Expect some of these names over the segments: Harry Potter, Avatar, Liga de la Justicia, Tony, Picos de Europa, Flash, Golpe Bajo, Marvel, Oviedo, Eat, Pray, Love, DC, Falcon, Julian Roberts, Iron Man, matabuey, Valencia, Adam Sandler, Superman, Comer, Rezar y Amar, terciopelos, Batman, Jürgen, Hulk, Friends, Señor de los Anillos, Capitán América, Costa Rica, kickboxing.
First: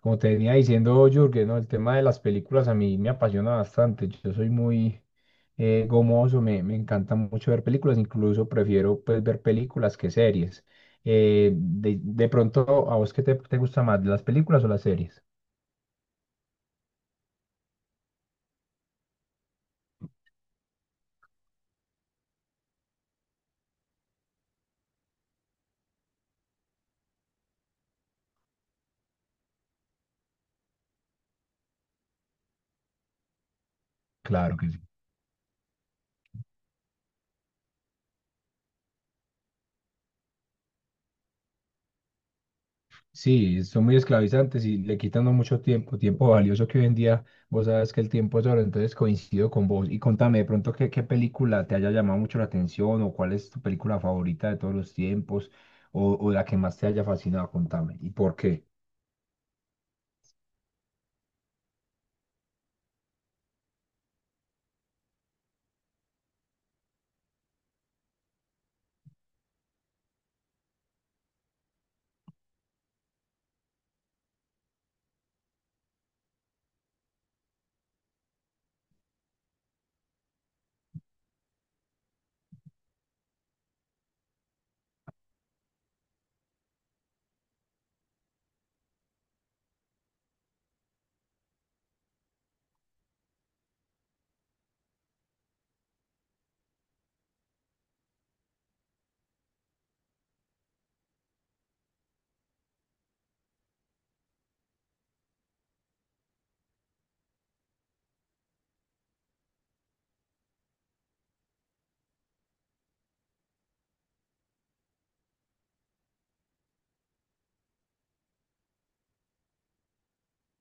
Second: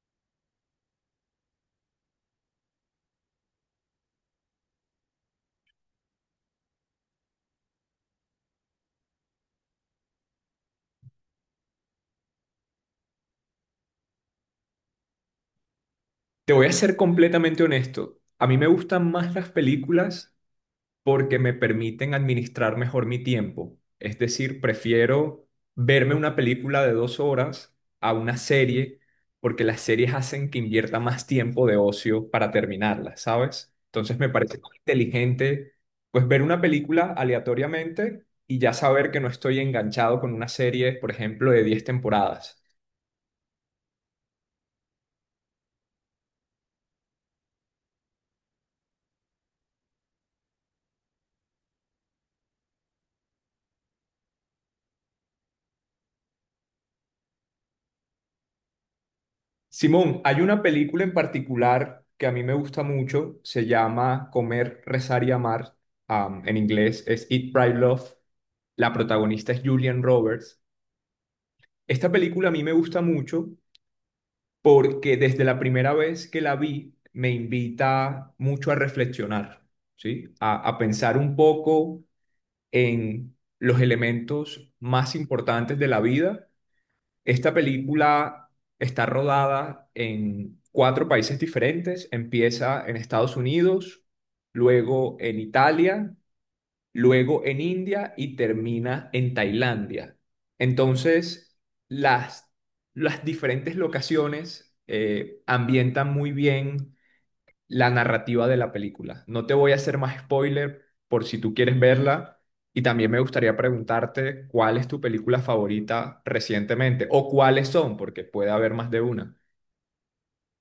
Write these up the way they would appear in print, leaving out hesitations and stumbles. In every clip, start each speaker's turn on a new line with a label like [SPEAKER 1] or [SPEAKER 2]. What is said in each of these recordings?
[SPEAKER 1] Como te venía diciendo Jürgen, ¿no? El tema de las películas a mí me apasiona bastante. Yo soy muy gomoso, me encanta mucho ver películas, incluso prefiero pues ver películas que series. De pronto, ¿a vos qué te gusta más, las películas o las series?
[SPEAKER 2] Te voy a ser completamente honesto. A mí me gustan más las películas porque me permiten administrar mejor mi tiempo. Es decir, prefiero verme una película de 2 horas a una serie porque las series hacen que invierta más tiempo de ocio para terminarlas, ¿sabes? Entonces me
[SPEAKER 1] Claro
[SPEAKER 2] parece
[SPEAKER 1] que
[SPEAKER 2] más
[SPEAKER 1] sí.
[SPEAKER 2] inteligente pues ver una película aleatoriamente y ya saber que no estoy enganchado con una serie, por ejemplo, de 10 temporadas.
[SPEAKER 1] Sí, son muy esclavizantes y le quitan a uno mucho tiempo, tiempo valioso que hoy en día vos sabes que el tiempo es oro, entonces coincido con vos. Y contame de pronto qué película te haya llamado mucho la atención o cuál es tu película favorita de todos los tiempos o la que más te haya fascinado, contame. ¿Y por qué?
[SPEAKER 2] Simón, hay una película en particular que a mí me gusta mucho, se llama Comer, Rezar y Amar, en inglés es Eat, Pray, Love, la protagonista es Julian Roberts. Esta película a mí me gusta mucho porque desde la primera vez que la vi me invita mucho a reflexionar, ¿sí? A pensar un poco en los elementos más importantes de la vida. Esta película está rodada en 4 países diferentes. Empieza en Estados Unidos, luego en Italia, luego en India y termina en Tailandia. Entonces, las, las diferentes locaciones ambientan muy bien la narrativa de la película. No te voy a hacer más spoiler por si tú quieres verla, y también me gustaría preguntarte cuál es tu película favorita recientemente o cuáles son, porque puede haber más de una.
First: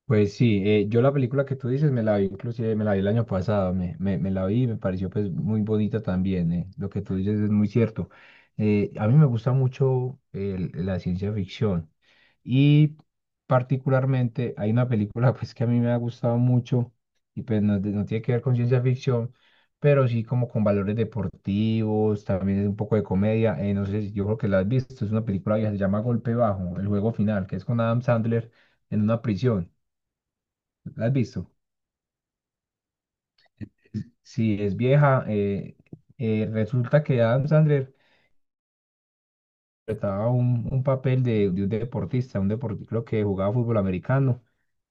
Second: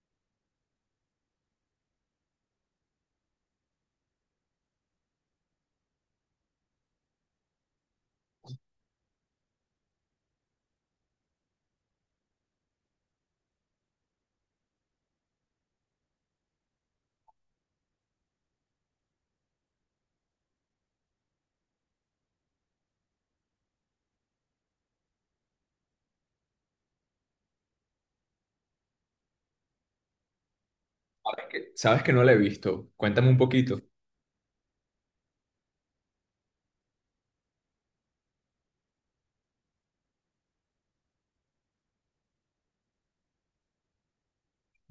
[SPEAKER 1] Pues sí, yo la película que tú dices me la vi, inclusive me la vi el año pasado, me la vi y me pareció pues muy bonita también, lo que tú dices es muy cierto. A mí me gusta mucho la ciencia ficción y particularmente hay una película pues que a mí me ha gustado mucho y pues no, no tiene que ver con ciencia ficción, pero sí como con valores deportivos, también es un poco de comedia, no sé, yo creo que la has visto, es una película que se llama Golpe Bajo, el juego final, que es con Adam Sandler en una prisión. ¿La has visto?
[SPEAKER 2] Sabes que no la he visto. Cuéntame un poquito.
[SPEAKER 1] Sí, es vieja. Resulta que Adam Sandler interpretaba un papel de un deportista, creo que jugaba fútbol americano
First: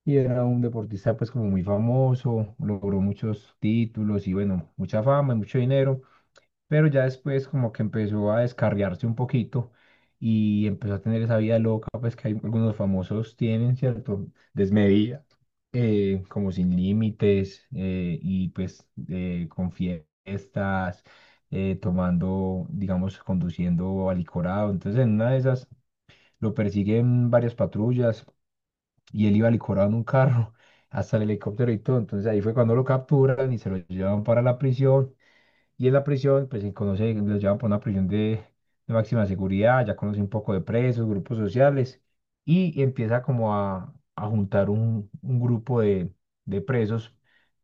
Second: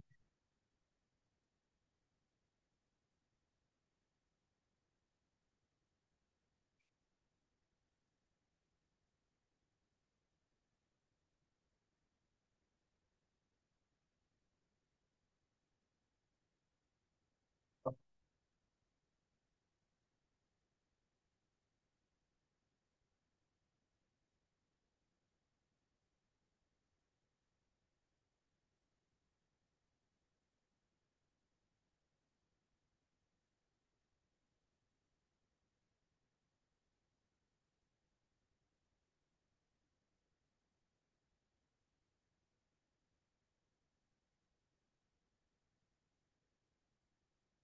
[SPEAKER 1] y era un deportista pues como muy famoso, logró muchos títulos y bueno, mucha fama y mucho dinero. Pero ya después como que empezó a descarriarse un poquito y empezó a tener esa vida loca, pues que algunos famosos tienen, ¿cierto? Desmedida, como sin límites y pues con fiestas, tomando, digamos, conduciendo alicorado. Entonces en una de esas lo persiguen varias patrullas y él iba alicorado en un carro. Hasta el helicóptero y todo, entonces ahí fue cuando lo capturan y se lo llevan para la prisión y en la prisión, pues se conoce, los llevan para una prisión de máxima seguridad, ya conoce un poco de presos, grupos sociales, y empieza como a juntar un grupo de presos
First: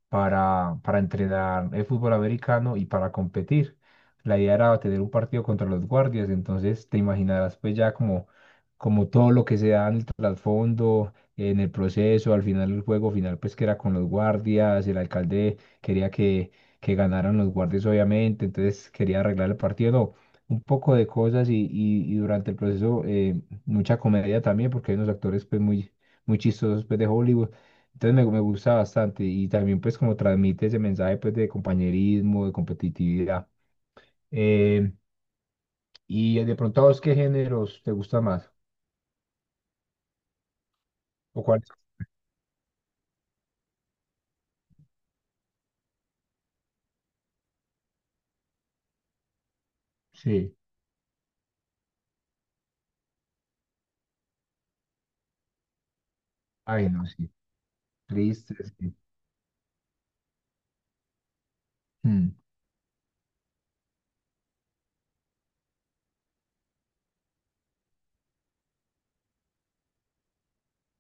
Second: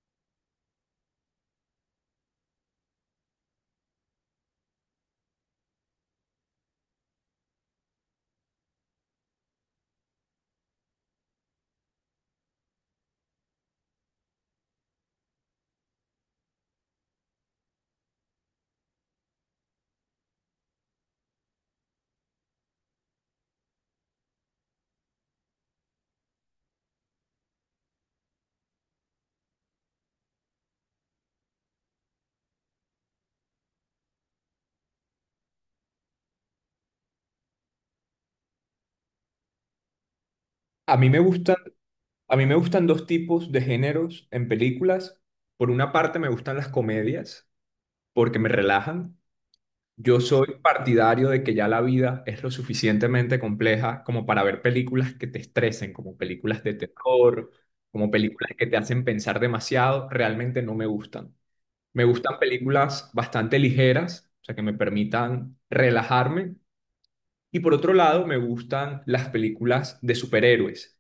[SPEAKER 1] para entrenar el fútbol americano y para competir. La idea era tener un partido contra los guardias, entonces te imaginarás pues ya como, como todo lo que se da en el trasfondo, en el proceso, al final el juego final pues que era con los guardias, el alcalde quería que ganaran los guardias obviamente, entonces quería arreglar el partido, no, un poco de cosas y durante el proceso mucha comedia también porque hay unos actores pues muy, muy chistosos pues de Hollywood. Entonces me gusta bastante y también pues como transmite ese mensaje pues de compañerismo, de competitividad. Eh, y de pronto a vos, ¿qué géneros te gusta más?
[SPEAKER 2] A mí me
[SPEAKER 1] ¿O
[SPEAKER 2] gustan,
[SPEAKER 1] cuáles?
[SPEAKER 2] a mí me gustan dos tipos de géneros en películas. Por una parte me gustan las comedias porque me relajan. Yo
[SPEAKER 1] Sí.
[SPEAKER 2] soy partidario de que ya la vida es lo suficientemente compleja como para ver películas que te estresen, como películas de
[SPEAKER 1] Ay, no, sí.
[SPEAKER 2] terror, como películas
[SPEAKER 1] Triste,
[SPEAKER 2] que te
[SPEAKER 1] sí.
[SPEAKER 2] hacen pensar demasiado, realmente no me gustan. Me
[SPEAKER 1] Mm,
[SPEAKER 2] gustan películas bastante ligeras, o sea, que me permitan relajarme. Y por otro lado, me gustan las películas de superhéroes.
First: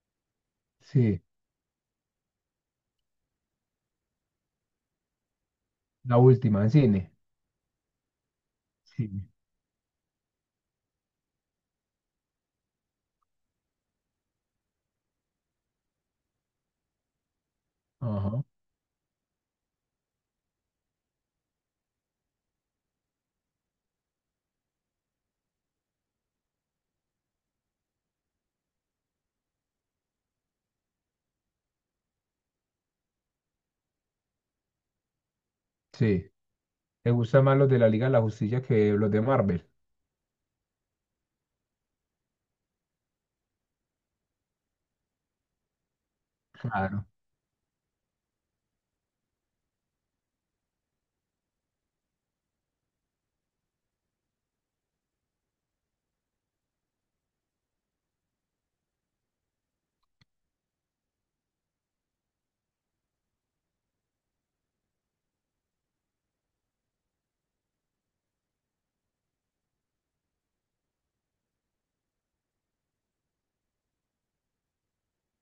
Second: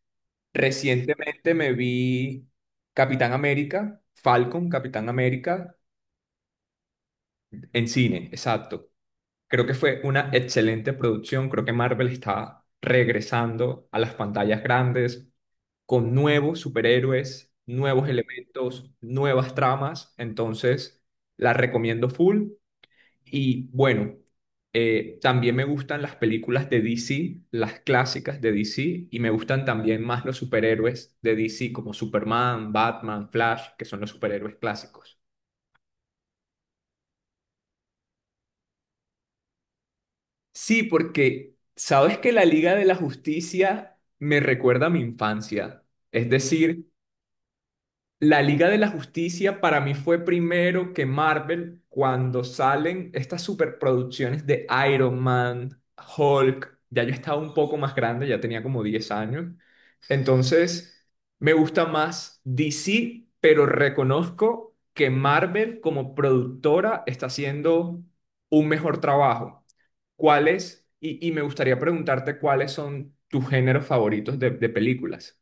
[SPEAKER 1] sí.
[SPEAKER 2] Recientemente me vi Capitán América, Falcon, Capitán América,
[SPEAKER 1] La última, en cine.
[SPEAKER 2] en cine, exacto.
[SPEAKER 1] Sí.
[SPEAKER 2] Creo que fue una excelente producción. Creo que Marvel está regresando a las pantallas grandes con nuevos superhéroes, nuevos
[SPEAKER 1] Ajá.
[SPEAKER 2] elementos, nuevas tramas. Entonces, la recomiendo full. Y bueno, también me gustan las películas de DC, las clásicas de DC, y me gustan también más los superhéroes de DC como Superman, Batman, Flash, que son los superhéroes clásicos.
[SPEAKER 1] Sí. ¿Te gustan más los de la Liga de la Justicia que los de Marvel?
[SPEAKER 2] Sí, porque sabes que la Liga de la Justicia me recuerda a mi infancia. Es decir,
[SPEAKER 1] Claro.
[SPEAKER 2] la Liga de la Justicia para mí fue primero que Marvel cuando salen estas superproducciones de Iron Man, Hulk. Ya yo estaba un poco más grande, ya tenía como 10 años. Entonces, me gusta más DC, pero reconozco que Marvel como productora está haciendo un mejor trabajo. Y me gustaría preguntarte cuáles son tus géneros favoritos de películas.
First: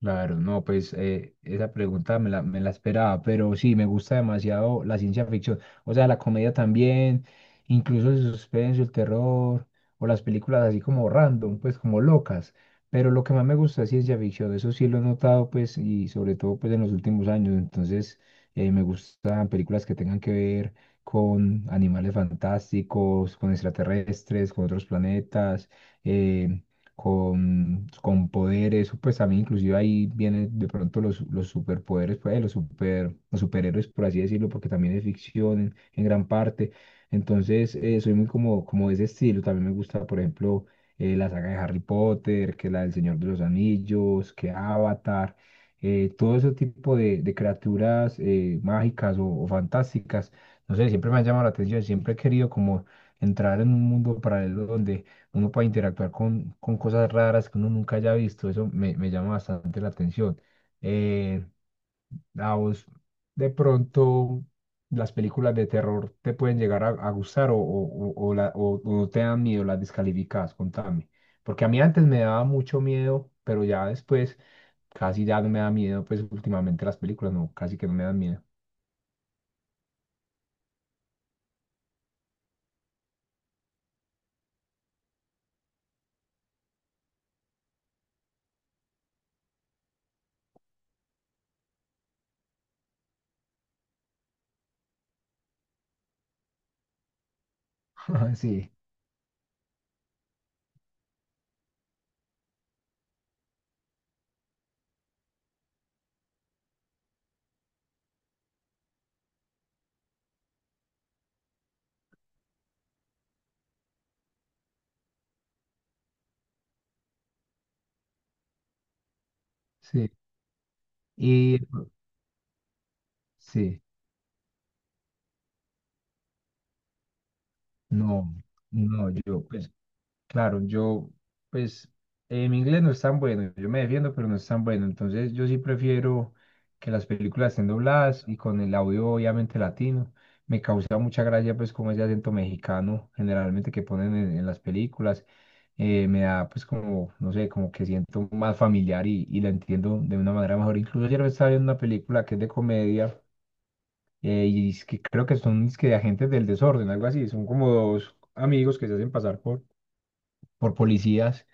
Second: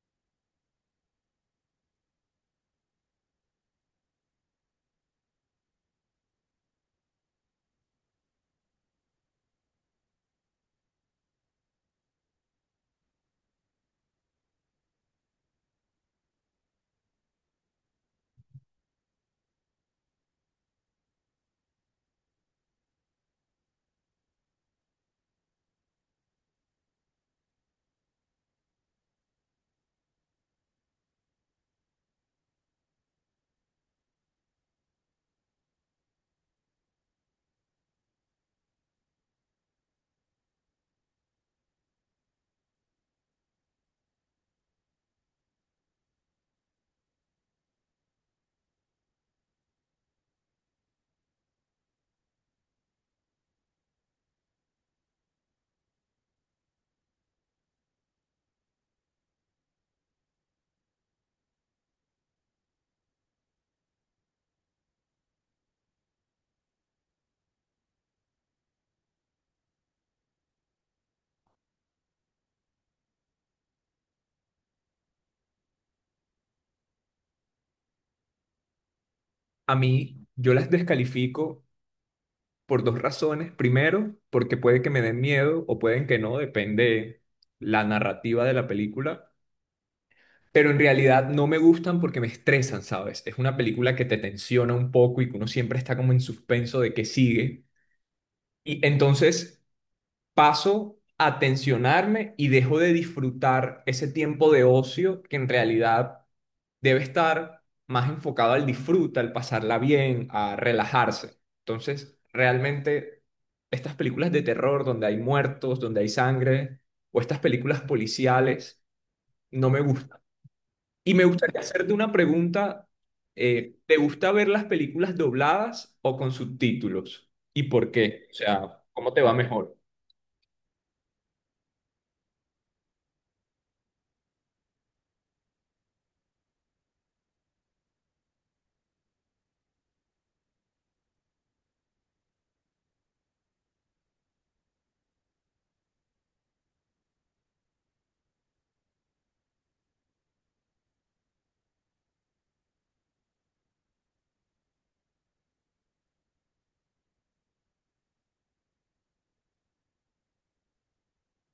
[SPEAKER 1] Claro, no, pues esa pregunta me me la esperaba, pero sí, me gusta demasiado la ciencia ficción, o sea, la comedia también, incluso el suspenso, el terror, o las películas así como random, pues como locas, pero lo que más me gusta es ciencia ficción, eso sí lo he notado, pues, y sobre todo, pues, en los últimos años, entonces, me gustan películas que tengan que ver con animales fantásticos, con extraterrestres, con otros planetas, eh, con poderes, o pues también inclusive ahí vienen de pronto los superpoderes, pues los super, los superhéroes, por así decirlo, porque también es ficción en gran parte. Entonces, soy muy como, como de ese estilo. También me gusta, por ejemplo, la saga de Harry Potter, que la del Señor de los Anillos, que Avatar, todo ese tipo de criaturas mágicas o fantásticas. No sé, siempre me han llamado la atención, siempre he querido como entrar en un mundo paralelo donde uno puede interactuar con cosas raras que uno nunca haya visto, eso me llama bastante la atención. Eh, a vos, de pronto, las películas de terror te pueden llegar a gustar o no te dan miedo, las descalificas, contame. Porque a mí antes me daba mucho miedo, pero ya después casi ya no me da miedo, pues últimamente las películas no, casi que no me dan miedo.
[SPEAKER 2] A mí, yo las descalifico por dos razones. Primero, porque puede que me den miedo o pueden que no, depende la narrativa de la película. Pero en realidad no me gustan porque me estresan, ¿sabes? Es una película que te tensiona un poco y que uno siempre está como en suspenso de qué sigue.
[SPEAKER 1] Sí,
[SPEAKER 2] Y entonces paso a tensionarme y dejo de disfrutar ese tiempo de ocio que en realidad debe estar más enfocado al disfrute, al pasarla bien, a relajarse. Entonces, realmente estas películas de terror donde hay muertos, donde hay sangre, o estas películas policiales, no me
[SPEAKER 1] sí.
[SPEAKER 2] gustan. Y me
[SPEAKER 1] Y
[SPEAKER 2] gustaría hacerte una pregunta.
[SPEAKER 1] sí,
[SPEAKER 2] ¿Te gusta ver las películas dobladas o con subtítulos? ¿Y por qué? O
[SPEAKER 1] no,
[SPEAKER 2] sea,
[SPEAKER 1] no,
[SPEAKER 2] ¿cómo te va
[SPEAKER 1] yo pues.
[SPEAKER 2] mejor?
[SPEAKER 1] Claro, yo, pues, mi inglés no es tan bueno, yo me defiendo, pero no es tan bueno, entonces yo sí prefiero que las películas estén dobladas y con el audio obviamente latino. Me causa mucha gracia, pues, como ese acento mexicano generalmente que ponen en las películas, me da, pues, como, no sé, como que siento más familiar y la entiendo de una manera mejor. Incluso ayer estaba viendo una película que es de comedia y es que creo que son es que de agentes del desorden, algo así, son como dos amigos que se hacen pasar por policías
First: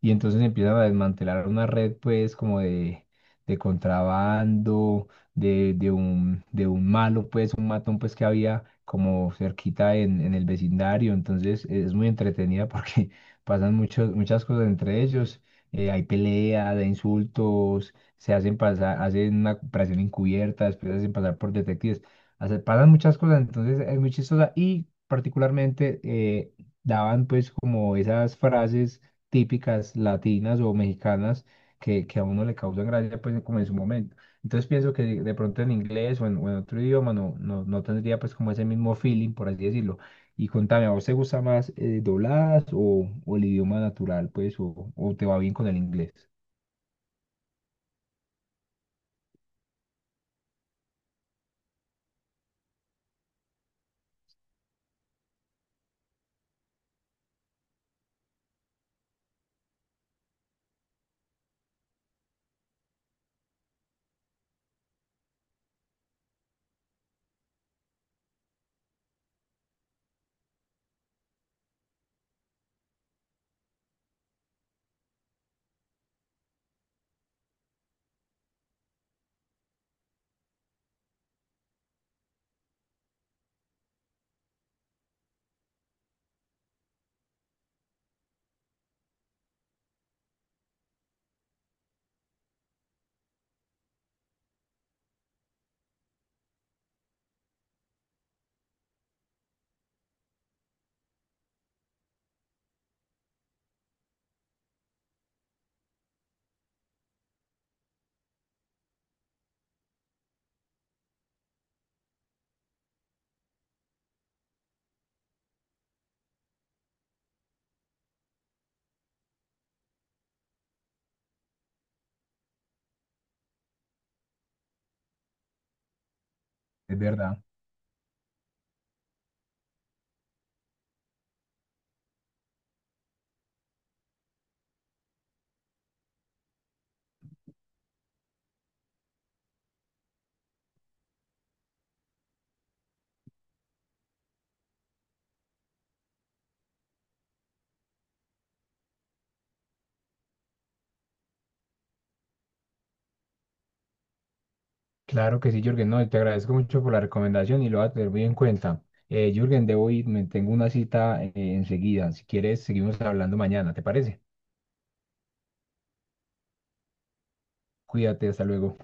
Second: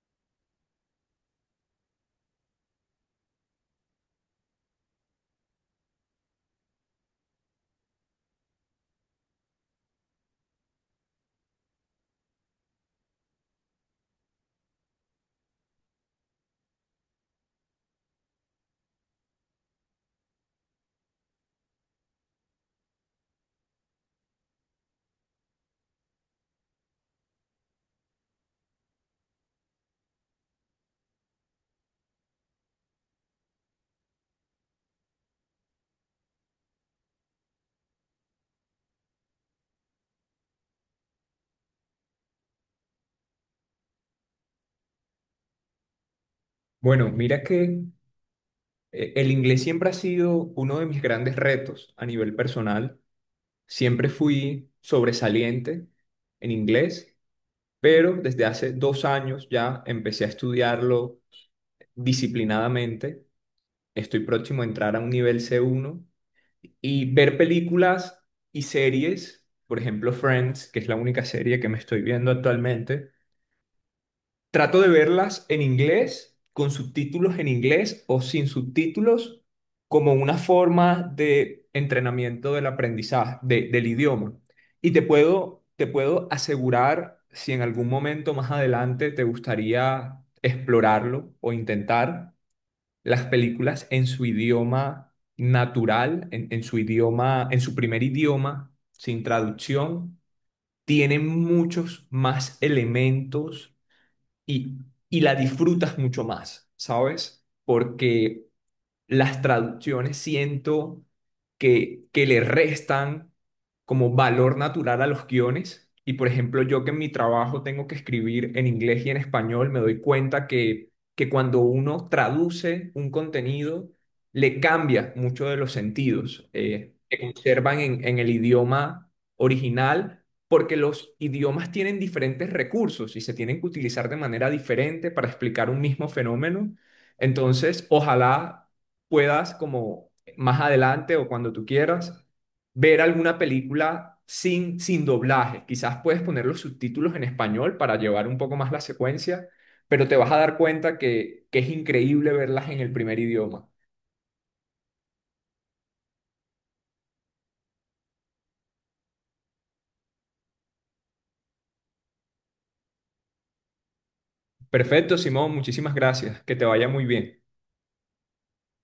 [SPEAKER 1] y entonces empiezan a desmantelar una red pues como de contrabando, de un malo pues, un matón pues que había como cerquita en el vecindario, entonces es muy entretenida porque pasan muchas cosas entre ellos, hay peleas, hay insultos, se hacen pasar, hacen una operación encubierta, después se hacen pasar por detectives, pasan muchas cosas, entonces es muy chistosa y particularmente... daban pues como esas frases típicas latinas o mexicanas que a uno le causan gracia, pues como en su momento. Entonces pienso que de pronto en inglés o o en otro idioma no, no tendría pues como ese mismo feeling, por así decirlo. Y contame, ¿a vos te gusta más dobladas o el idioma natural, pues, o te va bien con el inglés?
[SPEAKER 2] Bueno, mira que el inglés siempre ha sido uno de mis grandes retos a nivel personal. Siempre fui sobresaliente en inglés, pero desde hace 2 años ya empecé a estudiarlo disciplinadamente. Estoy próximo a entrar a un nivel C1 y ver películas y series, por ejemplo Friends, que es la única serie que me estoy viendo actualmente. Trato de verlas en inglés, con subtítulos en inglés o sin subtítulos, como una forma de entrenamiento del aprendizaje, del idioma. Te puedo asegurar, si en algún momento más adelante te gustaría explorarlo o intentar, las películas en su idioma natural, en su idioma, en su primer idioma, sin traducción, tienen muchos más elementos y, y la disfrutas mucho más, ¿sabes? Porque las traducciones siento que le restan como valor natural a los guiones. Y por ejemplo, yo que en mi trabajo tengo que escribir en inglés y en español, me doy cuenta que cuando uno traduce un contenido, le cambia mucho de los sentidos
[SPEAKER 1] Es
[SPEAKER 2] que
[SPEAKER 1] verdad.
[SPEAKER 2] conservan en el idioma original, porque los idiomas tienen diferentes recursos y se tienen que utilizar de manera diferente para explicar un mismo fenómeno. Entonces, ojalá puedas como más adelante o cuando tú quieras ver alguna película sin, sin doblaje. Quizás puedes poner los subtítulos en español para llevar un poco más la secuencia, pero te vas a dar cuenta que es increíble verlas en el primer idioma.
[SPEAKER 1] Claro que sí, Jürgen, no, te agradezco mucho por la recomendación y lo voy a tener muy en cuenta. Jürgen, debo ir, me tengo una cita enseguida. Si quieres, seguimos hablando mañana, ¿te parece?
[SPEAKER 2] Perfecto, Simón, muchísimas gracias. Que te vaya muy bien.
[SPEAKER 1] Cuídate, hasta luego.